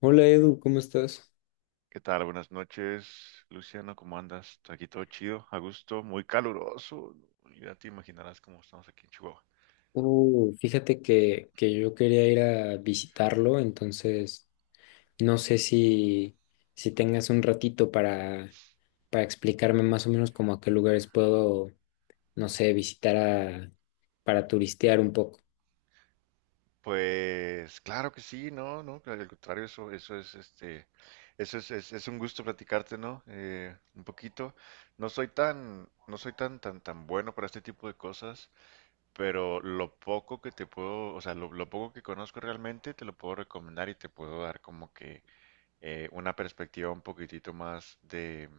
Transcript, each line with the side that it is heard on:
left: Hola Edu, ¿cómo estás?
right: ¿Qué tal? Buenas noches, Luciano. ¿Cómo andas? Aquí todo chido, a gusto, muy caluroso, ¿no? Ya te imaginarás cómo estamos aquí en Chihuahua.
left: Fíjate que yo quería ir a visitarlo, entonces no sé si, si tengas un ratito para explicarme más o menos como a qué lugares puedo, no sé, para turistear un poco.
right: Pues claro que sí, no, no, claro, al contrario, eso es, es un gusto platicarte, ¿no? Un poquito. No soy tan bueno para este tipo de cosas, pero lo poco que te puedo, o sea, lo poco que conozco realmente te lo puedo recomendar y te puedo dar como que una perspectiva un poquitito más de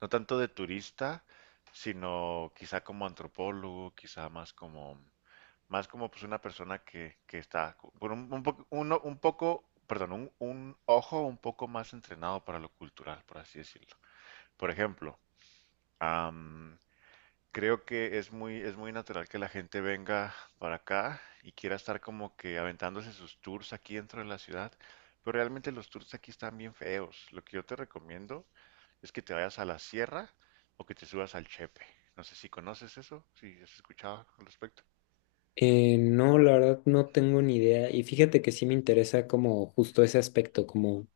right: no tanto de turista, sino quizá como antropólogo, más como pues una persona que está con un poco, uno- un poco, perdón, un ojo un poco más entrenado para lo cultural, por así decirlo. Por ejemplo, creo que es muy natural que la gente venga para acá y quiera estar como que aventándose sus tours aquí dentro de la ciudad, pero realmente los tours aquí están bien feos. Lo que yo te recomiendo es que te vayas a la sierra o que te subas al Chepe. No sé si conoces eso, si has escuchado al respecto.
left: No, la verdad no tengo ni idea y fíjate que sí me interesa como justo ese aspecto, como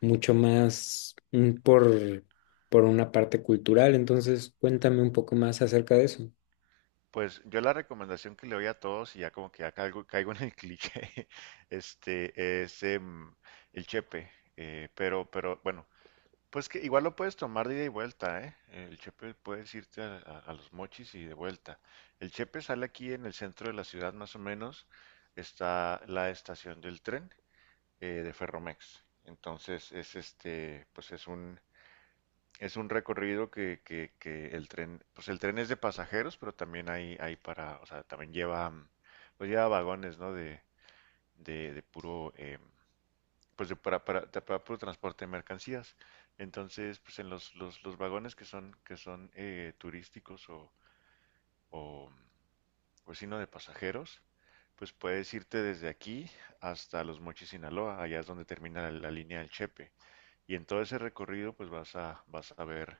left: mucho más por una parte cultural, entonces cuéntame un poco más acerca de eso.
right: Pues yo la recomendación que le doy a todos, y ya como que ya caigo en el cliché, este, es em, el Chepe. Pero bueno, pues que igual lo puedes tomar de ida y vuelta, ¿eh? El Chepe puedes irte a los Mochis y de vuelta. El Chepe sale aquí en el centro de la ciudad, más o menos. Está la estación del tren de Ferromex. Entonces es este, pues es un recorrido que el tren, pues el tren es de pasajeros, pero también hay para, o sea, también lleva, pues lleva vagones, ¿no? De puro pues para puro transporte de mercancías. Entonces, pues en los vagones que son turísticos o, o sino de pasajeros, pues puedes irte desde aquí hasta Los Mochis, Sinaloa, allá es donde termina la línea del Chepe. Y en todo ese recorrido, pues vas a ver,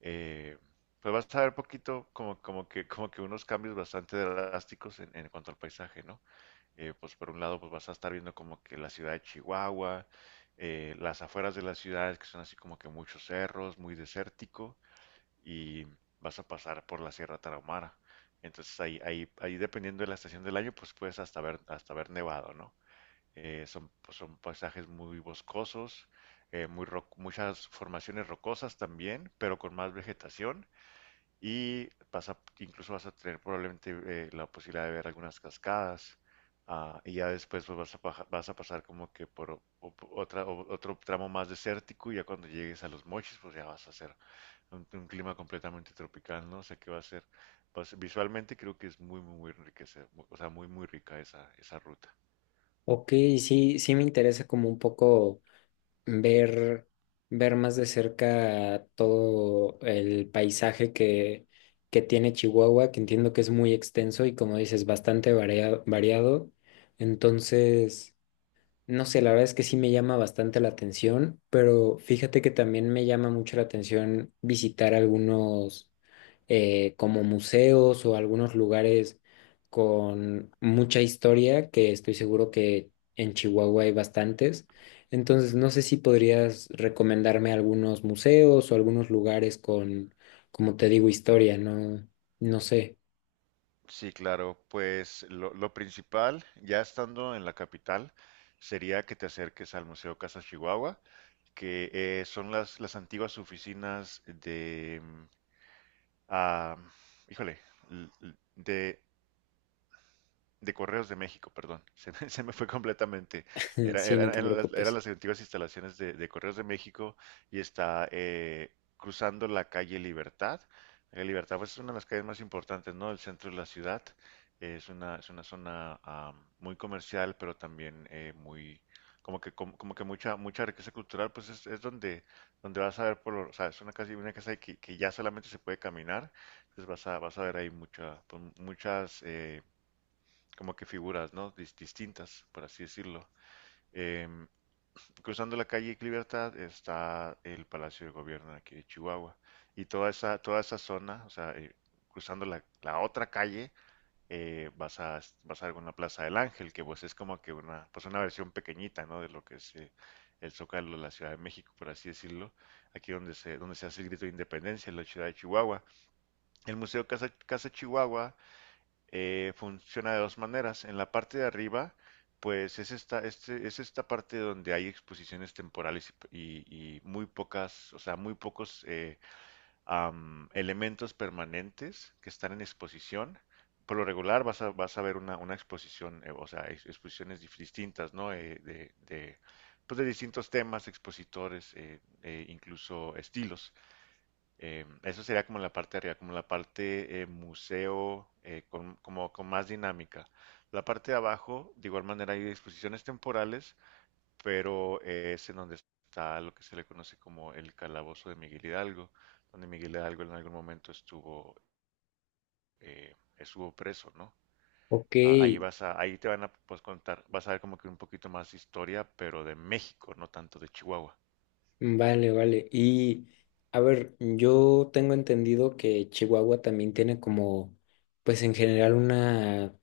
right: eh, pues vas a ver poquito como que unos cambios bastante drásticos en cuanto al paisaje, ¿no? Pues por un lado pues vas a estar viendo como que la ciudad de Chihuahua, las afueras de las ciudades que son así como que muchos cerros, muy desértico y vas a pasar por la Sierra Tarahumara. Entonces ahí dependiendo de la estación del año pues puedes hasta ver nevado, ¿no? Son, pues, son paisajes muy boscosos, muchas formaciones rocosas también, pero con más vegetación y incluso vas a tener probablemente la posibilidad de ver algunas cascadas. Y ya después pues, vas a pasar como que por otro tramo más desértico y ya cuando llegues a los Mochis pues ya vas a hacer un clima completamente tropical, ¿no? O sea que va a ser, pues, visualmente creo que es muy enriquecedor, o sea, muy rica esa ruta.
left: Ok, sí, sí me interesa como un poco ver, ver más de cerca todo el paisaje que tiene Chihuahua, que entiendo que es muy extenso y como dices, bastante variado. Entonces, no sé, la verdad es que sí me llama bastante la atención, pero fíjate que también me llama mucho la atención visitar algunos como museos o algunos lugares con mucha historia, que estoy seguro que en Chihuahua hay bastantes. Entonces, no sé si podrías recomendarme algunos museos o algunos lugares con, como te digo, historia, no, no sé.
right: Sí, claro, pues lo principal, ya estando en la capital, sería que te acerques al Museo Casa Chihuahua, que son las antiguas oficinas de, ah, híjole, l- l- de de Correos de México, perdón, se me fue completamente.
left: Sí, no te
right: Eran
left: preocupes.
right: las antiguas instalaciones de Correos de México y está cruzando la calle Libertad. La calle Libertad pues, es una de las calles más importantes, ¿no? El centro de la ciudad. Es una zona muy comercial, pero también muy, como que, como que mucha riqueza cultural, pues es donde, donde vas a ver, o sea, es una casa que ya solamente se puede caminar, entonces vas a ver ahí mucha, pues, muchas como que figuras, ¿no? Distintas, por así decirlo. Em, Cruzando la calle Libertad está el Palacio de Gobierno de aquí de Chihuahua. Y toda esa zona, o sea, cruzando la otra calle, vas a alguna Plaza del Ángel, que pues es como que una, pues una versión pequeñita, ¿no? De lo que es el Zócalo de la Ciudad de México, por así decirlo. Aquí donde donde se hace el grito de independencia en la ciudad de Chihuahua. El Museo Casa Chihuahua funciona de dos maneras. En la parte de arriba, pues es esta parte donde hay exposiciones temporales y muy pocas, o sea, muy pocos elementos permanentes que están en exposición. Por lo regular vas a ver una exposición, o sea, exposiciones distintas, ¿no? De, pues de distintos temas, expositores, incluso estilos. Eso sería como la parte de arriba, como la parte museo, como con más dinámica. La parte de abajo, de igual manera, hay exposiciones temporales, pero es en donde está lo que se le conoce como el calabozo de Miguel Hidalgo, donde Miguel Hidalgo en algún momento estuvo, estuvo preso, ¿no?
left: Ok,
right: Ahí te van a pues, contar, vas a ver como que un poquito más historia, pero de México, no tanto de Chihuahua.
left: vale, vale. Y a ver, yo tengo entendido que Chihuahua también tiene como, pues en general una,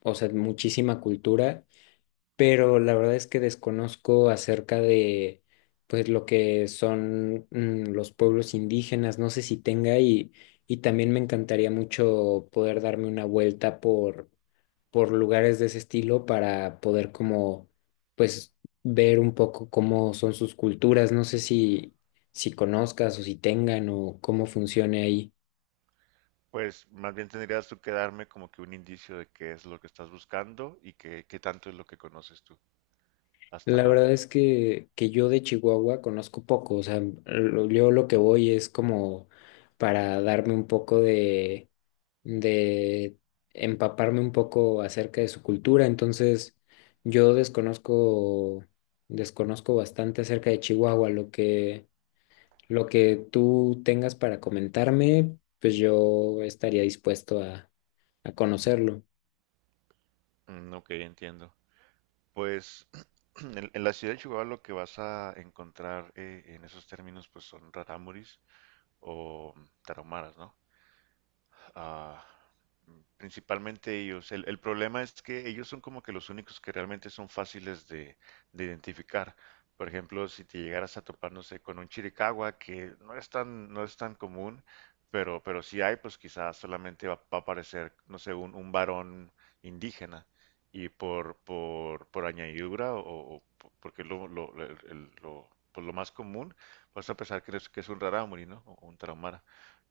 left: o sea, muchísima cultura. Pero la verdad es que desconozco acerca de pues lo que son los pueblos indígenas, no sé si tenga y también me encantaría mucho poder darme una vuelta por lugares de ese estilo para poder como pues ver un poco cómo son sus culturas, no sé si, si conozcas o si tengan o cómo funcione ahí.
right: Pues más bien tendrías tú que darme como que un indicio de qué es lo que estás buscando y qué tanto es lo que conoces tú hasta
left: La
right: ahora.
left: verdad es que, yo de Chihuahua conozco poco, o sea, yo lo que voy es como para darme un poco de empaparme un poco acerca de su cultura, entonces yo desconozco, desconozco bastante acerca de Chihuahua, lo que tú tengas para comentarme, pues yo estaría dispuesto a conocerlo.
right: Mm, ok, entiendo. Pues en la ciudad de Chihuahua lo que vas a encontrar en esos términos pues son rarámuris o tarahumaras, ¿no? ah, Principalmente ellos. El problema es que ellos son como que los únicos que realmente son fáciles de identificar. Por ejemplo, si te llegaras a topar, no sé, con un chiricahua, que no es tan, no es tan común, pero si hay, pues quizás solamente va a aparecer, no sé, un varón indígena. Y por añadidura, porque lo, el- lo- pues lo más común, vas a pensar que es un rarámuri, ¿no? O un traumara,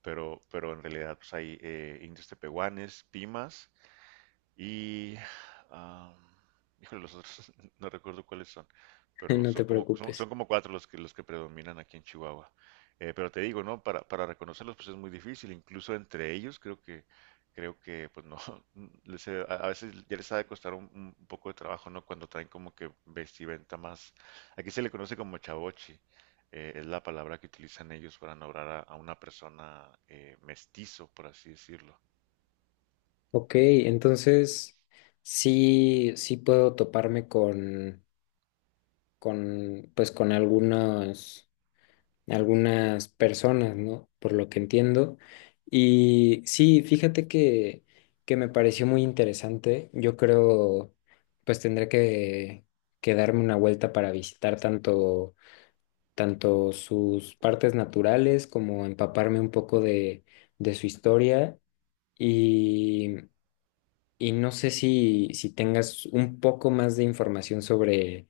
right: pero en realidad pues, hay indios tepehuanes, pimas, y, ah, híjole, los otros no recuerdo cuáles son, pero
left: No te
right: son como,
left: preocupes.
right: son como cuatro los que predominan aquí en Chihuahua. Pero te digo, ¿no? Para reconocerlos pues es muy difícil, incluso entre ellos creo que pues no, a veces ya les ha de costar un poco de trabajo, ¿no? Cuando traen como que vestimenta más, aquí se le conoce como chavochi, es la palabra que utilizan ellos para nombrar a una persona mestizo, por así decirlo.
left: Ok, entonces sí, sí puedo toparme con, pues con algunos, algunas personas, ¿no? Por lo que entiendo. Y sí, fíjate que me pareció muy interesante. Yo creo, pues tendré que darme una vuelta para visitar tanto, tanto sus partes naturales como empaparme un poco de su historia. Y no sé si, si tengas un poco más de información sobre,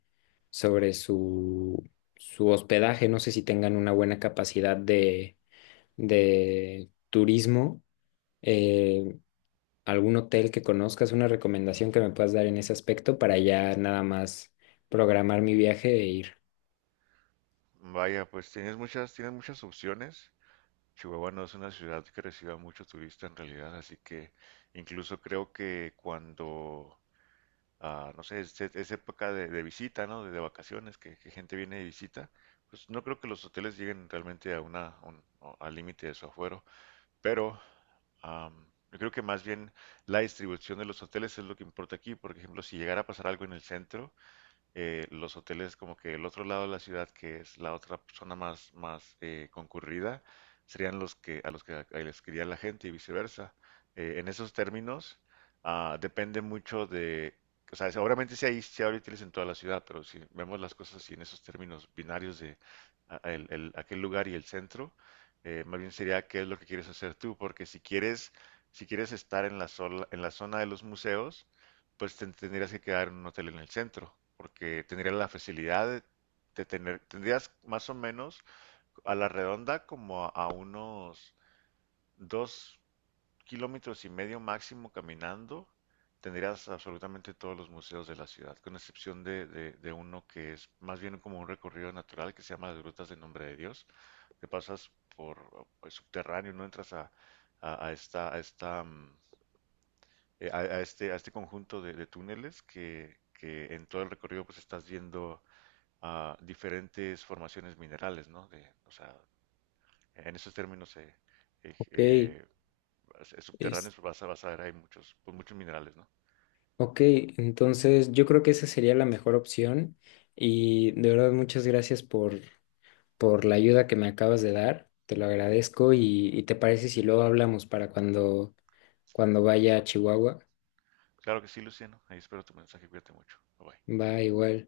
left: sobre su, su hospedaje. No sé si tengan una buena capacidad de turismo. Eh, algún hotel que conozcas, una recomendación que me puedas dar en ese aspecto para ya nada más programar mi viaje e ir.
right: Vaya, pues tienes muchas opciones. Chihuahua no es una ciudad que reciba mucho turista en realidad, así que incluso creo que cuando, no sé, es época de visita, ¿no? De vacaciones, que gente viene de visita, pues no creo que los hoteles lleguen realmente a una, a un- al límite de su afuero, pero am, yo creo que más bien la distribución de los hoteles es lo que importa aquí. Por ejemplo, si llegara a pasar algo en el centro, los hoteles como que el otro lado de la ciudad, que es la otra zona más concurrida, serían los que les quería la gente y viceversa. En esos términos, depende mucho de, o sea, seguramente si hay, si hay hoteles en toda la ciudad, pero si vemos las cosas así en esos términos binarios de aquel lugar y el centro, más bien sería qué es lo que quieres hacer tú, porque si quieres, si quieres estar en en la zona de los museos, pues te tendrías que quedar en un hotel en el centro, porque tendrías la facilidad de tendrías más o menos a la redonda como a unos 2,5 kilómetros máximo caminando, tendrías absolutamente todos los museos de la ciudad, con excepción de, de uno que es más bien como un recorrido natural que se llama las Grutas del Nombre de Dios, te pasas por el subterráneo, no entras a esta, a este conjunto de túneles que en todo el recorrido pues estás viendo diferentes formaciones minerales, ¿no? De, o sea, en esos términos eh,
left: Ok,
right: eh,
left: es,
right: subterráneos pues, vas a ver hay muchos, pues, muchos minerales, ¿no?
left: ok, entonces yo creo que esa sería la mejor opción. Y de verdad, muchas gracias por la ayuda que me acabas de dar. Te lo agradezco y te parece si luego hablamos para cuando, cuando vaya a Chihuahua.
right: Claro que sí, Luciano. Ahí espero tu mensaje. Cuídate mucho. Bye bye.
left: Va igual.